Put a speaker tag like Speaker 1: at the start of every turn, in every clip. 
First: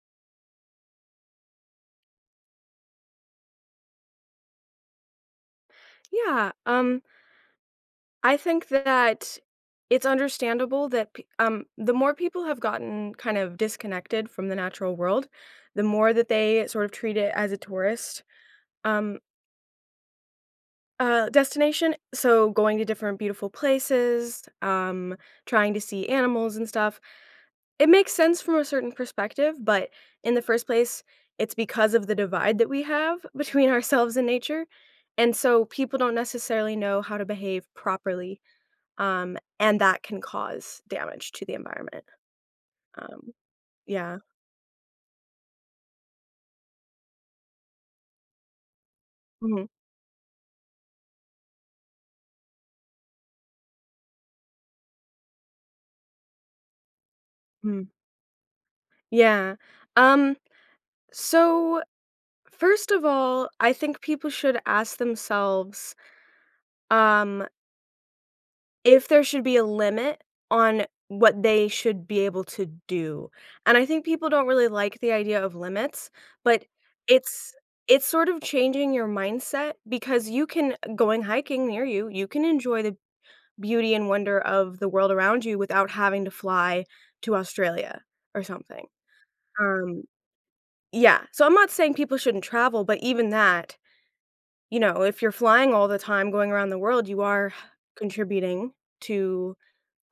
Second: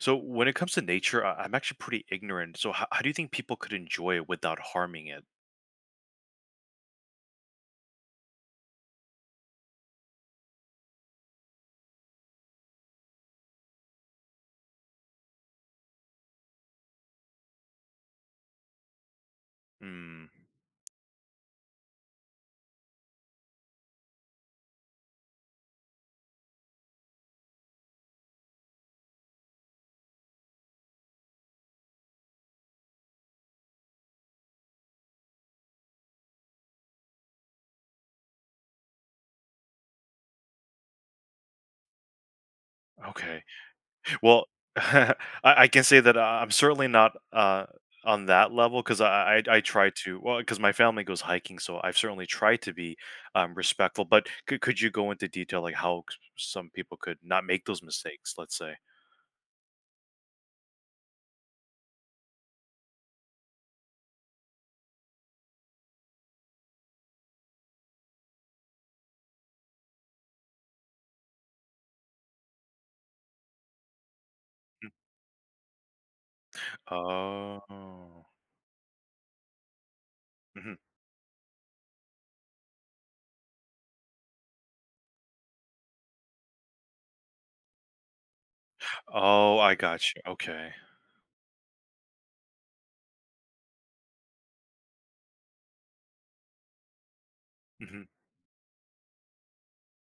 Speaker 1: So when it comes to nature, I'm actually pretty ignorant. So how do you think people could enjoy it without harming it?
Speaker 2: Yeah, um, I think that it's understandable that the more people have gotten kind of disconnected from the natural world, the more that they sort of treat it as a tourist um,
Speaker 1: Mm,
Speaker 2: destination. So going to different beautiful places, trying to see animals and stuff. It makes sense from a certain perspective, but in the first place, it's because of the divide that we have between ourselves and nature. And so people don't necessarily know how to behave properly. And that can cause damage to the environment. Um,
Speaker 1: okay.
Speaker 2: yeah.
Speaker 1: Well, I, I can say that I'm certainly not on that level because I
Speaker 2: Mhm,
Speaker 1: try to well because my family goes hiking, so I've certainly tried to be respectful. But could you go into detail like some people could not make those
Speaker 2: mhm.
Speaker 1: mistakes? Let's say.
Speaker 2: Yeah. Um, so first of all, I think people should ask themselves, um, if there should be a limit on what they should be able to do. And I think people don't really like the idea of limits, but it's it's
Speaker 1: Oh.
Speaker 2: sort of changing your mindset because you
Speaker 1: Mhm.
Speaker 2: can going hiking near you, you can enjoy the beauty and wonder of the world around you without having to fly to Australia or something.
Speaker 1: Oh, I got
Speaker 2: Um,
Speaker 1: you. Okay.
Speaker 2: yeah, so I'm not saying people shouldn't travel, but even that, if you're flying all the time going around the world, you are
Speaker 1: Hmm.
Speaker 2: contributing to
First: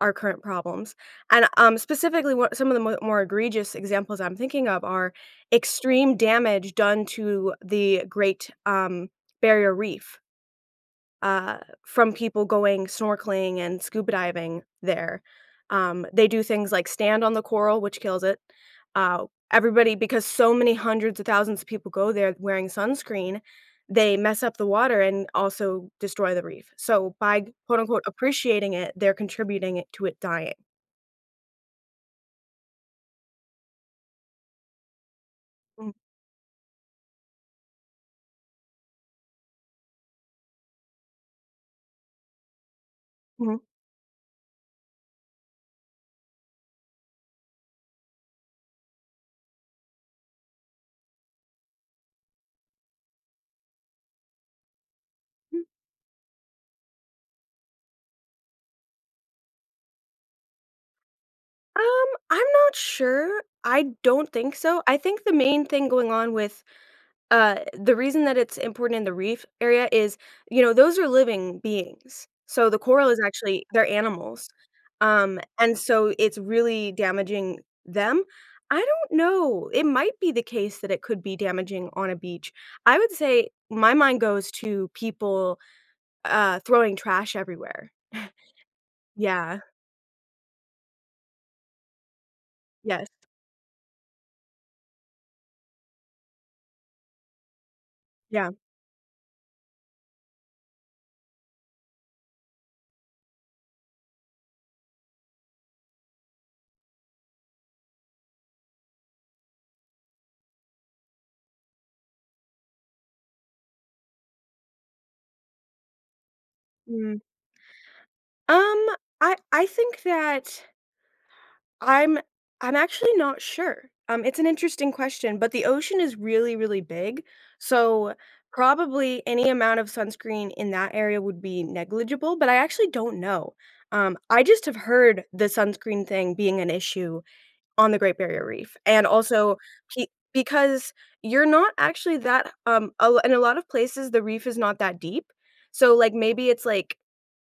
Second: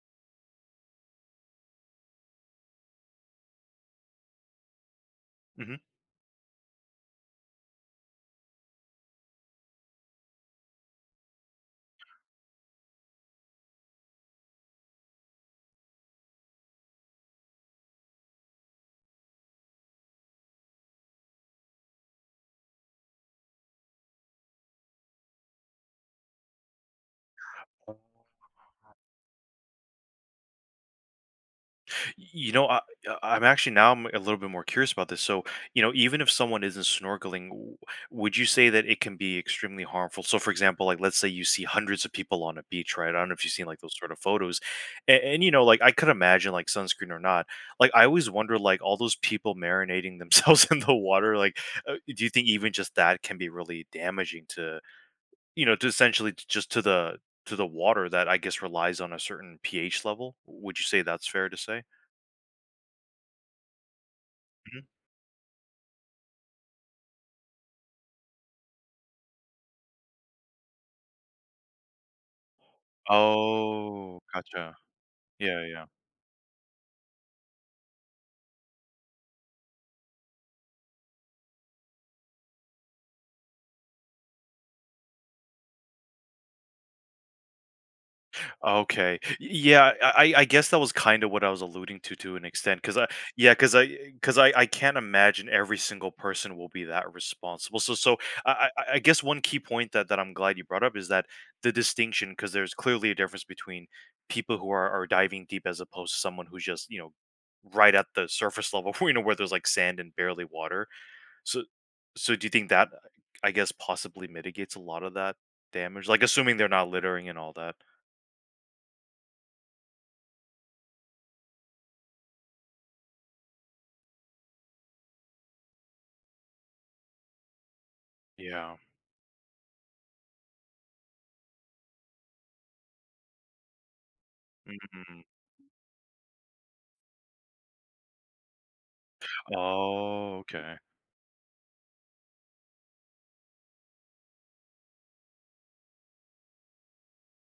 Speaker 2: our current problems. And Specifically, what some of the more egregious examples I'm thinking of are extreme damage done to the Great Barrier Reef, uh, from people going snorkeling and scuba diving there. They do things like stand on the coral, which kills it. Uh, Everybody, because so many hundreds of thousands of people go there wearing sunscreen, they mess up the water and also destroy the reef. So by quote
Speaker 1: Hmm.
Speaker 2: unquote appreciating it, they're contributing it to it dying.
Speaker 1: You know, I- am Actually, now I'm a little bit more curious about this. So, you know,
Speaker 2: Mhm.
Speaker 1: even if someone isn't snorkeling, would you say that it can be extremely harmful? So, for example, like let's say you see hundreds of people on a beach, right? I don't know if you've
Speaker 2: Mhm.
Speaker 1: seen like those sort of photos, and you know, like I could imagine like sunscreen or not. Like I always wonder, like all those people marinating themselves in the water. Like, do you think even just that can be really damaging to to essentially just to the water that I guess relies on a certain pH level? Would you say that's fair to say?
Speaker 2: I'm not sure. I don't think so. I think the main thing going on with— the reason that it's important in the reef area is, you know, those are living beings. So the coral is actually, they're
Speaker 1: Oh,
Speaker 2: animals.
Speaker 1: gotcha. Yeah,
Speaker 2: And
Speaker 1: yeah.
Speaker 2: so it's really damaging them. I don't know. It might be the case that it could be damaging on a beach. I would say my mind goes to people throwing trash everywhere.
Speaker 1: Okay. Y
Speaker 2: Yeah.
Speaker 1: Yeah, I guess that was kinda what I was alluding to an extent, cause I
Speaker 2: Yes.
Speaker 1: yeah, cause I can't imagine every single person will be that responsible. So so
Speaker 2: Yeah.
Speaker 1: I guess one key point that that I'm glad you brought up is that the distinction, cause there's clearly a difference between people who are diving deep as opposed to someone who's just, you know, right at the surface level, you know, where there's, like, sand and barely water. So do you think that, I guess, possibly mitigates a lot of that damage? Like, assuming they're not
Speaker 2: Mm.
Speaker 1: littering and all that.
Speaker 2: Um, I think that I'm I'm actually not sure. It's an interesting question, but the ocean is really, really big. So
Speaker 1: Yeah.
Speaker 2: probably any amount of sunscreen in that area would be negligible, but I actually don't know. I just have
Speaker 1: Mm.
Speaker 2: heard the sunscreen thing being an issue on the Great Barrier Reef, and also pe-
Speaker 1: Oh, okay.
Speaker 2: because you're not actually that a, in a lot of places the reef is not that deep. So like maybe it's like,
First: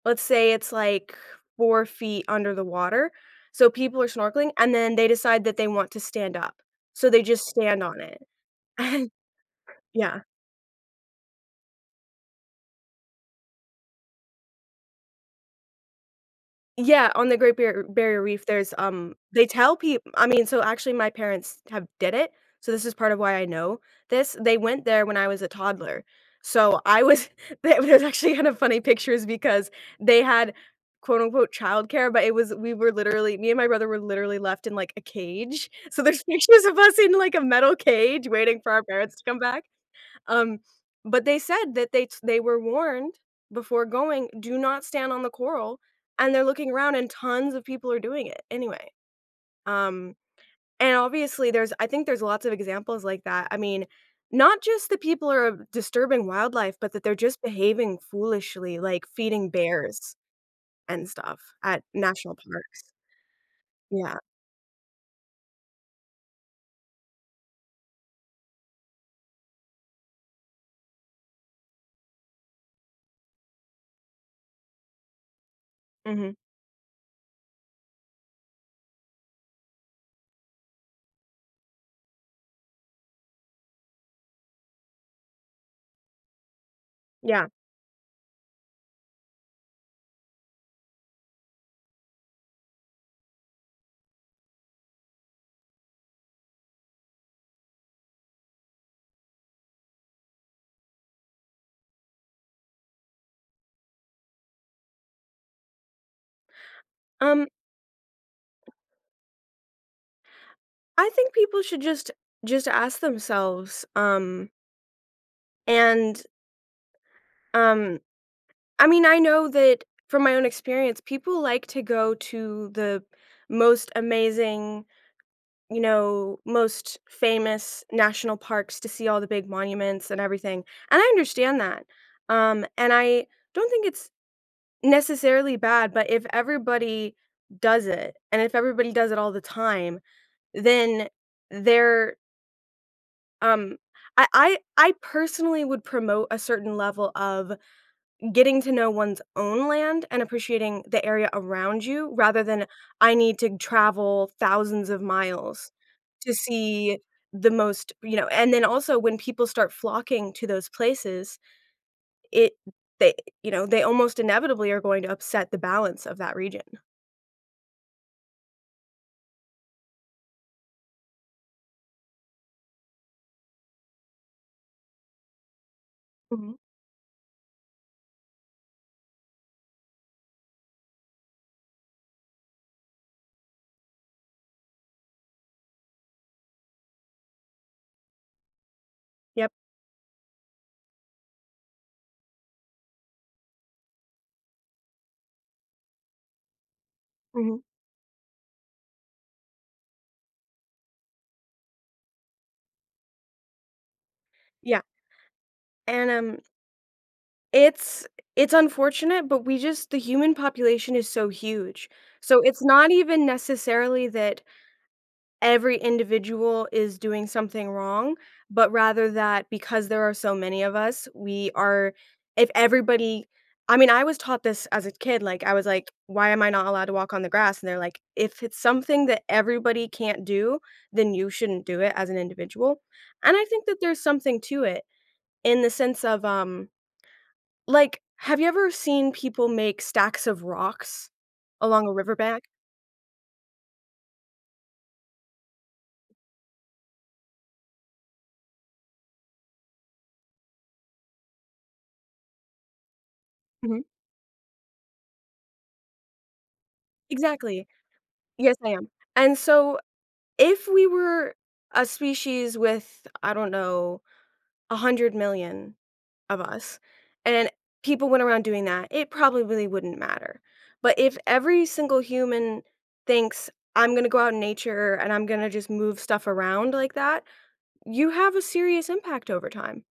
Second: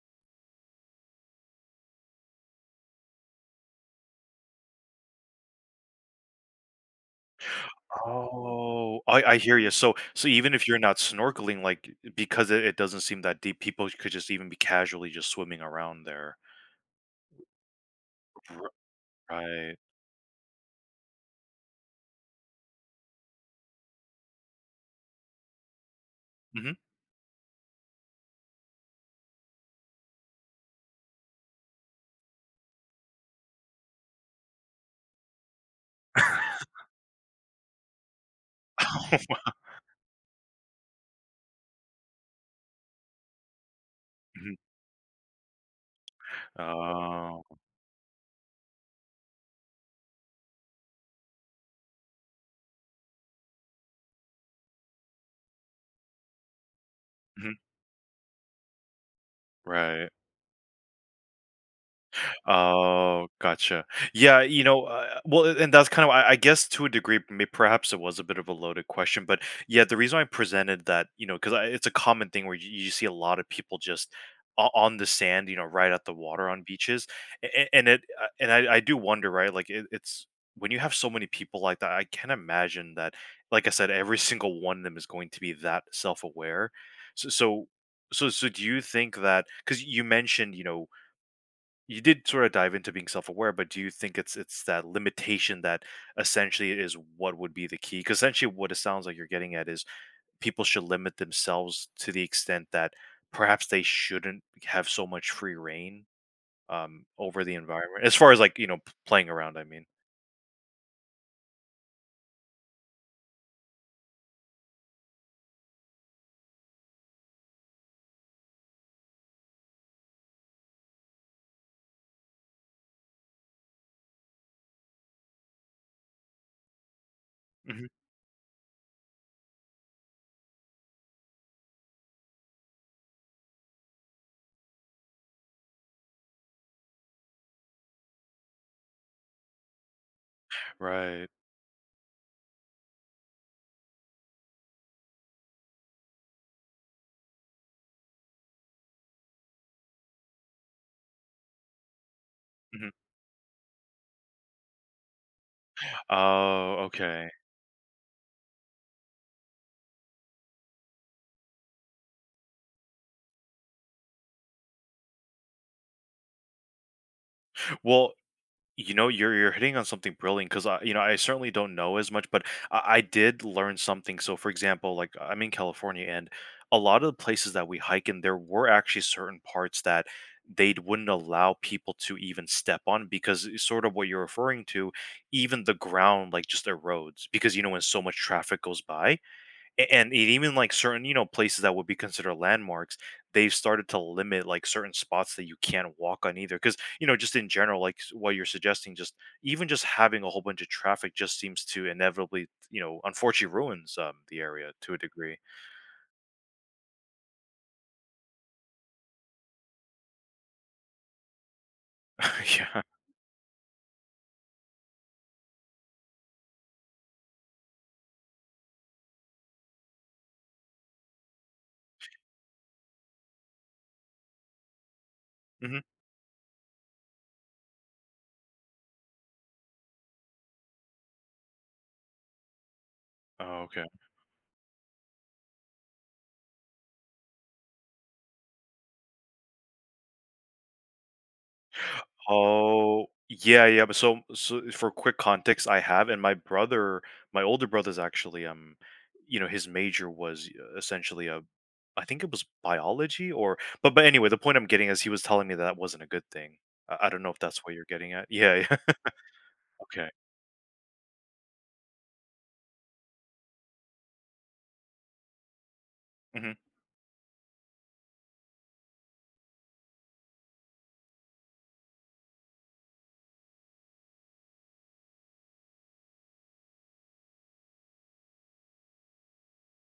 Speaker 2: let's say it's like 4 feet under the water, so people are snorkeling, and then they decide that they want to stand up, so they just stand on
Speaker 1: Oh,
Speaker 2: it.
Speaker 1: I hear you. So
Speaker 2: Yeah.
Speaker 1: so even if you're not snorkeling, like, because it doesn't seem that deep, people could just even be casually just swimming around there.
Speaker 2: Yeah, on the Great Barrier Reef,
Speaker 1: R
Speaker 2: there's, um, they tell
Speaker 1: Right.
Speaker 2: people. I mean, so actually my parents have did it, so this is part of why I know this. They went there when I was a toddler,
Speaker 1: Mhm.
Speaker 2: so I was there was actually kind of funny pictures because they had quote unquote "childcare," but it was, we were literally, me and my brother were literally left in, like, a cage. So there's pictures of us in, like, a metal cage waiting for our parents to come
Speaker 1: Oh,
Speaker 2: back. Um, but they said that they t they were warned before going,
Speaker 1: mhm.
Speaker 2: "Do not stand on the coral," and they're looking around and
Speaker 1: Oh,
Speaker 2: tons of people are doing it anyway. Um, and obviously there's, I think there's lots of examples like that. I mean, not just that people are disturbing wildlife, but that they're just
Speaker 1: mhm.
Speaker 2: behaving foolishly, like feeding
Speaker 1: Right.
Speaker 2: bears and stuff at national parks.
Speaker 1: Oh, gotcha.
Speaker 2: Yeah.
Speaker 1: Yeah, you know, well, and that's kind of, I guess, to a degree, may perhaps it was a bit of a loaded question, but yeah, the reason I presented that, you know, because it's a common thing where you see a lot of people just on the sand, you know, right at the
Speaker 2: Mhm.
Speaker 1: water on beaches, and it, and I do wonder, right, like it's when you have so many people like that, I can not imagine that, like I said, every single one of them is going to be that self-aware. So,
Speaker 2: Yeah.
Speaker 1: so, so do you think that? Because you mentioned, you know you did sort of dive into being self-aware, but do you think it's that limitation that essentially is what would be the key? Because essentially, what it sounds like you're getting at is people should limit themselves to the extent that perhaps they shouldn't have so much free reign over
Speaker 2: Um,
Speaker 1: the environment, as far as like you know playing around. I mean,
Speaker 2: I think people should just ask themselves, and, um I mean, I know that from my own experience, people like to go to the most amazing, you know, most famous
Speaker 1: mhm.
Speaker 2: national parks to see all the big monuments and everything. And I understand that. And I don't think it's necessarily bad, but if everybody does it and if everybody does it all the time, then
Speaker 1: Right.
Speaker 2: they're— um I personally would promote a certain level of getting to know one's own land and appreciating the area around you rather than,
Speaker 1: Mhm.
Speaker 2: "I need to travel thousands of miles to
Speaker 1: Oh,
Speaker 2: see
Speaker 1: okay.
Speaker 2: the most," you know, and then also when people start flocking to those places, it they you know, they almost inevitably are going to upset the balance of that region.
Speaker 1: Well, you know, you're hitting on something brilliant because you know, I certainly don't know as much, but I did learn something. So, for example, like I'm in California, and
Speaker 2: Mhm.
Speaker 1: a lot of the places that we hike in, there were actually certain parts that they wouldn't allow people to even step on because it's sort of what you're referring to, even the ground like just erodes because you know when so much traffic goes by.
Speaker 2: Yep.
Speaker 1: And it even like certain you know places that would be considered landmarks they've started to limit like certain spots that you can't walk on either because you know just in
Speaker 2: Mhm.
Speaker 1: general like what you're suggesting just even just having a whole bunch of traffic just seems to inevitably you know unfortunately ruins the area
Speaker 2: Yeah,
Speaker 1: to a degree.
Speaker 2: and, it's it's unfortunate, but we just, the human population is so huge. So it's
Speaker 1: Yeah.
Speaker 2: not even necessarily that every individual is doing something wrong, but rather that because there are so many of us, we are— if everybody— I mean, I was taught this as a kid, like, I was
Speaker 1: Hmm.
Speaker 2: like, "Why am I not allowed to walk on the grass?" And they're like, "If it's something that everybody can't do, then you shouldn't do it as an individual." And I
Speaker 1: Oh,
Speaker 2: think that
Speaker 1: okay.
Speaker 2: there's something to it in the sense of, like, have you ever seen people make stacks of rocks along a riverbank?
Speaker 1: Oh, yeah, yeah, but so so for quick context, I have and my brother, my older brother's actually you know, his major was essentially a I think it was biology or
Speaker 2: Mhm.
Speaker 1: but anyway, the point I'm getting is he was telling me that wasn't a good thing. I don't know if that's
Speaker 2: Exactly.
Speaker 1: what you're getting at.
Speaker 2: Yes,
Speaker 1: Yeah,
Speaker 2: I
Speaker 1: yeah.
Speaker 2: am. And so,
Speaker 1: Okay.
Speaker 2: if we were a species with, I don't know, 100 million of
Speaker 1: Hmm.
Speaker 2: us, and people went around doing that, it probably really wouldn't matter. But if every single human thinks, "I'm gonna go out in nature and I'm gonna just move stuff around like that," you have a serious impact over time.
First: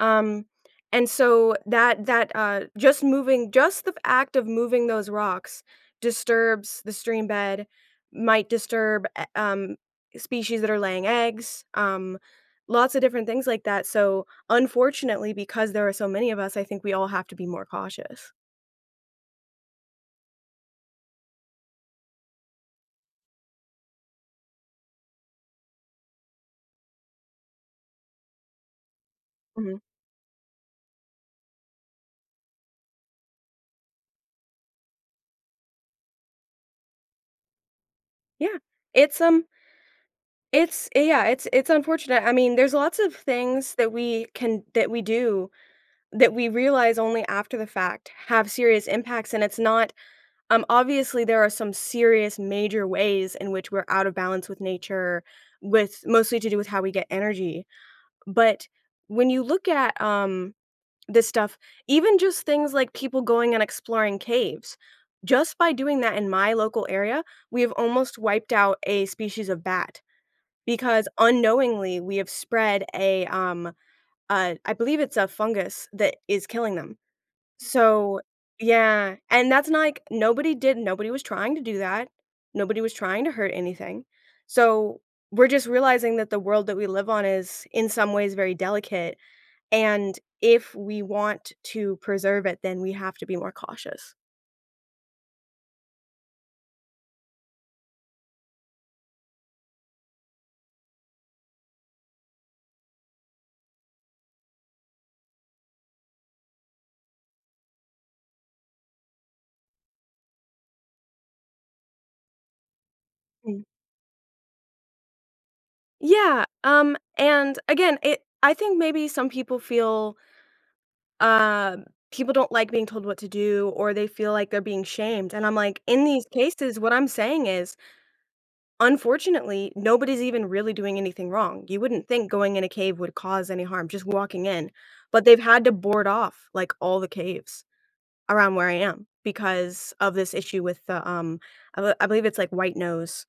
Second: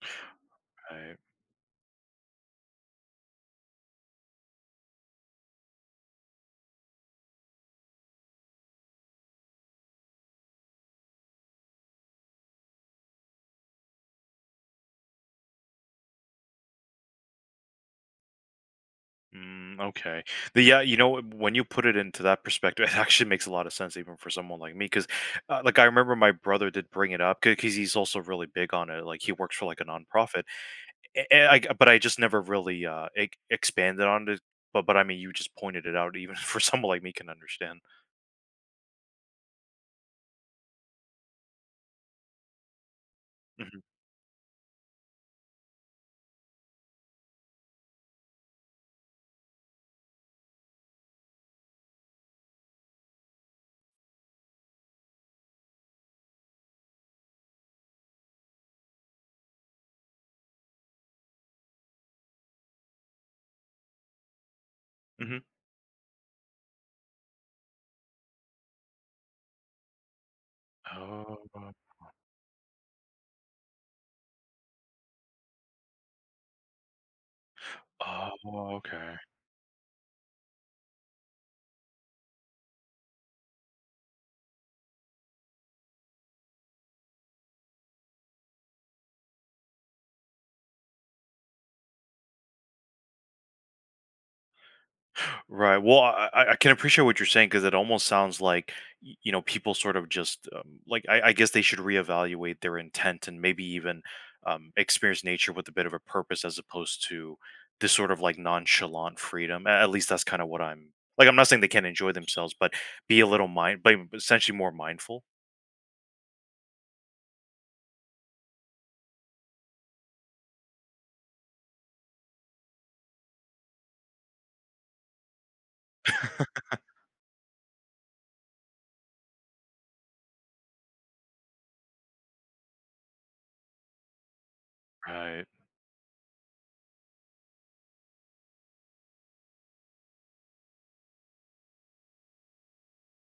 Speaker 2: Um, and
Speaker 1: Right.
Speaker 2: so that that, uh, just moving, just the act of moving those rocks disturbs the stream bed, might disturb, species that are laying eggs, lots of different things like that. So, unfortunately, because there are so many of us, I think we all have to be more cautious.
Speaker 1: Mm, okay. Yeah, you know, when you put it into that perspective, it actually makes a lot of sense, even for someone like me, because, like, I remember my brother did bring it up because he's also really big on it. Like, he works for like
Speaker 2: Mhm.
Speaker 1: a nonprofit, but I just never really, e expanded on it, but, I mean, you just pointed it out even for someone like me can understand.
Speaker 2: Yeah. It's, yeah, it's unfortunate. I mean, there's lots of things
Speaker 1: Mhm,
Speaker 2: that we do that we realize only after the fact have serious impacts, and it's not— um, obviously, there are some serious major ways in which we're out of balance with nature, with mostly to do with how we get energy. But when you look at this stuff, even just things like people going and exploring caves,
Speaker 1: mhm.
Speaker 2: just by doing that in my local area, we have almost wiped out a species of bat because
Speaker 1: Oh,
Speaker 2: unknowingly we have spread a, I believe it's a fungus that is killing them. So
Speaker 1: oh, okay.
Speaker 2: yeah, and that's not like— nobody did, nobody was trying to do that. Nobody was trying to hurt anything. So we're just realizing that the world that we live on is in some ways very delicate, and if we want to preserve it, then we have to be more cautious.
Speaker 1: Right. Well, I can appreciate what you're saying because it almost sounds like you know people sort of just like I guess they should reevaluate their intent and maybe even experience nature with a bit of a purpose as opposed to this sort of like nonchalant freedom. At least that's kind of what I'm like. I'm not saying they can't enjoy themselves, but be a little
Speaker 2: Mm.
Speaker 1: mind, but essentially more mindful.
Speaker 2: Yeah, and again, it— I think maybe some people feel, um, people don't like being told what to do, or they feel like they're being shamed, and I'm like, in these cases, what I'm saying is, unfortunately, nobody's even really doing anything wrong. You wouldn't think going in a cave would cause any harm, just walking in, but they've
Speaker 1: Right.
Speaker 2: had to board off, like, all the caves around where I am because of this issue with the, I believe it's, like, white nose,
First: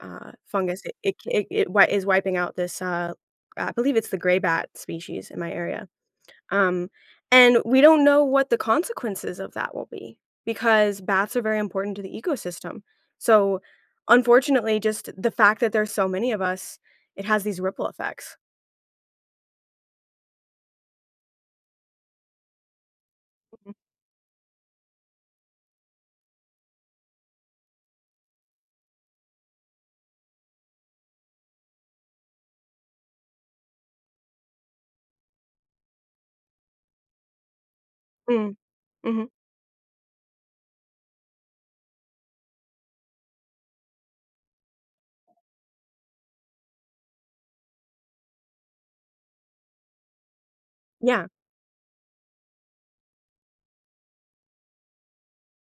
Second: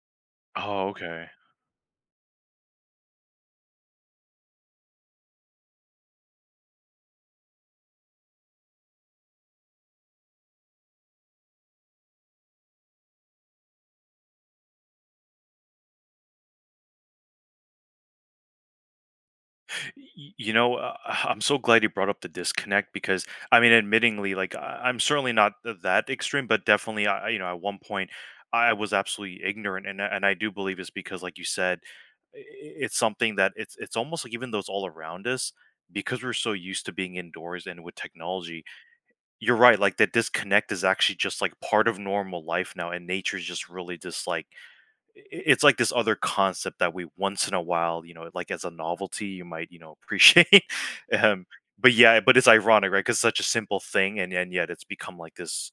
Speaker 2: fungus.
Speaker 1: Oh,
Speaker 2: It it
Speaker 1: okay.
Speaker 2: it it wi is wiping out this, uh, I believe it's the gray bat species in my area. Um, and we don't know what the consequences of that will be because bats are very important to the ecosystem. So, unfortunately, just the fact that there's so many of us, it has these ripple effects.
Speaker 1: You know, I'm so glad you brought up the disconnect because I mean,
Speaker 2: Mhm.
Speaker 1: admittingly, like I'm certainly not that extreme, but definitely, you know, at one point I was absolutely ignorant, and and I do believe it's because, like you said, i- i- it's something that it's almost like even though it's all around us, because we're so used to being indoors and with
Speaker 2: Mm,
Speaker 1: technology,
Speaker 2: mhm.
Speaker 1: you're right. Like that disconnect is actually just like part of normal life now, and nature's just really just like it's like this other concept that we once in a while, you know, like as a novelty, you might, you know, appreciate.
Speaker 2: Yeah,
Speaker 1: um, but yeah, but it's ironic, right? Because such a simple thing, and yet it's become like this,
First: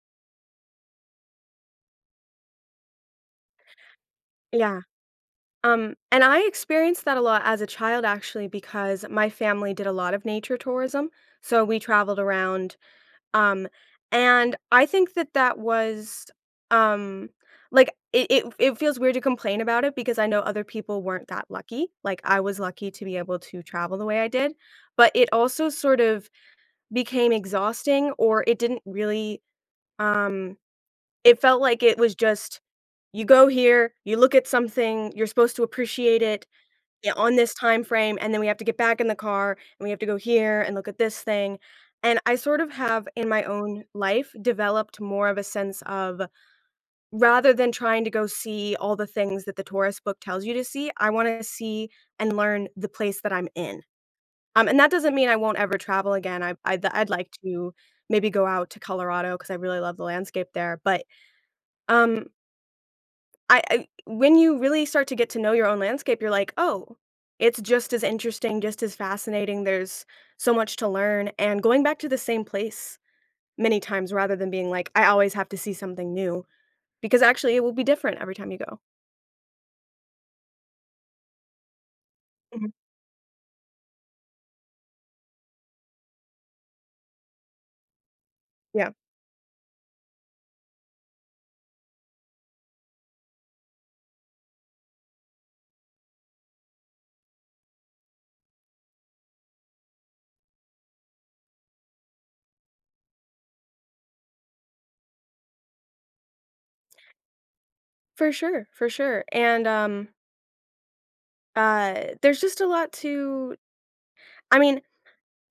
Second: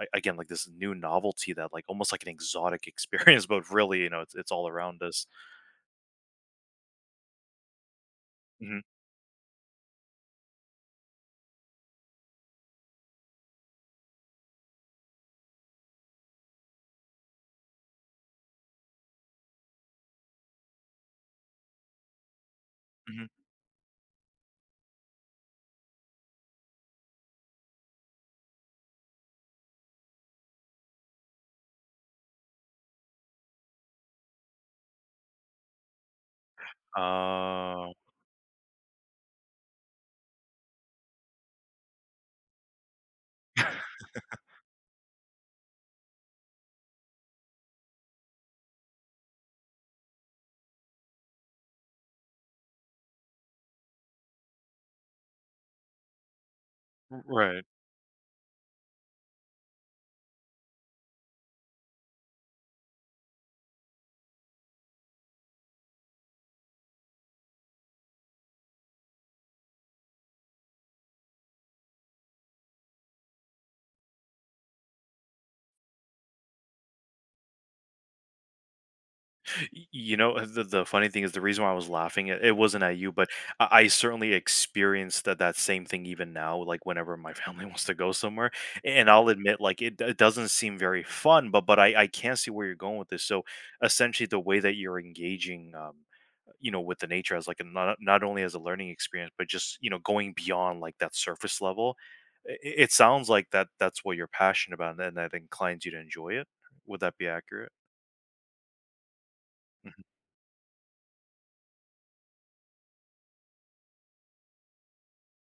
Speaker 1: again, like this new novelty that, like, almost like an exotic experience. But really, you know, it's all
Speaker 2: yeah.
Speaker 1: around us.
Speaker 2: And I experienced that a lot as a child actually
Speaker 1: Hmm.
Speaker 2: because my family did a lot of nature tourism. So we traveled around. Um, and I think that that was— um it feels weird to complain about it because I know other people weren't that lucky. Like, I was lucky to be able
Speaker 1: Hmm.
Speaker 2: to travel the way I did, but it also sort of became exhausting, or it didn't really— um, it felt like it was just, you go here, you look at something, you're supposed to appreciate it, yeah, on this time
Speaker 1: Uh,
Speaker 2: frame, and then we have to get back in the car, and we have to go here and look at this thing, and I sort of have, in my own life, developed more of a sense of, rather than trying to go see all the things that the tourist book tells you to see, I wanna see and learn the place that I'm in. And that doesn't mean I won't ever travel again, I'd like
Speaker 1: right.
Speaker 2: to maybe go out to Colorado because I really love the landscape there, but, um I when you really start to get to know your own landscape, you're like, "Oh, it's just as interesting, just as fascinating, there's so much to learn," and going back to the same place many times rather than being like, "I always have to see something new," because actually it will be different every time you go.
Speaker 1: You know, the funny thing is the reason why I was laughing, it
Speaker 2: Mhm.
Speaker 1: wasn't at you, but I certainly experienced that that same thing even now, like whenever my family wants to go somewhere.
Speaker 2: Yeah.
Speaker 1: And I'll admit, like it doesn't seem very fun, but I can't see where you're going with this. So essentially the way that you're engaging you know with the nature as like a not only as a learning experience but just you know going beyond like that surface level it sounds like that that's what you're passionate about and that inclines you to enjoy it would that be accurate.
Speaker 2: For sure, and, there's just a lot to— I mean,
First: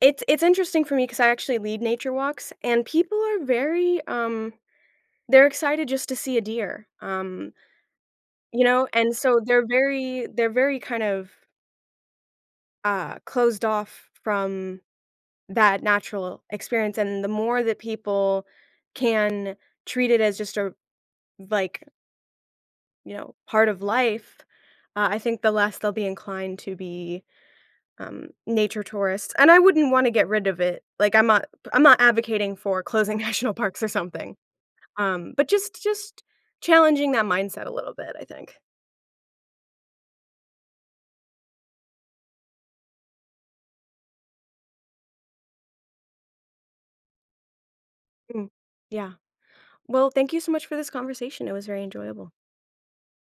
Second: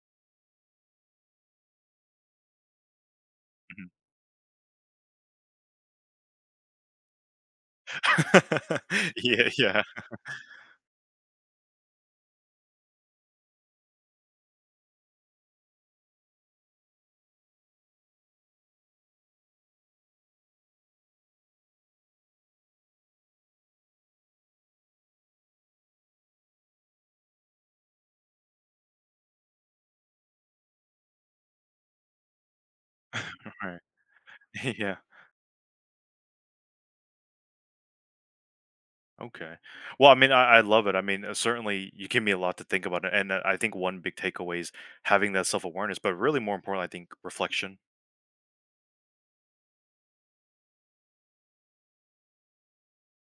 Speaker 2: it's interesting for me because I actually lead nature walks, and people are very, they're excited just to see a deer, um, you know, and so
Speaker 1: Yeah,
Speaker 2: they're
Speaker 1: yeah,
Speaker 2: very— they're very kind of, closed off from that natural experience, and the more that people can treat it as just a, like, you know, part of life, I think the less they'll be inclined to be, nature tourists, and I wouldn't wanna get rid of it, like, I'm not advocating for closing national parks or something,
Speaker 1: right. Yeah,
Speaker 2: but just challenging that mindset a little bit, I think.
Speaker 1: okay. Well, I mean, I love it. I mean, certainly you give me a lot to think about, and, I think one big takeaway is having that self-awareness, but really more importantly, I think reflection.
Speaker 2: Mm. Yeah. Well, thank you so much for this conversation. It was very enjoyable.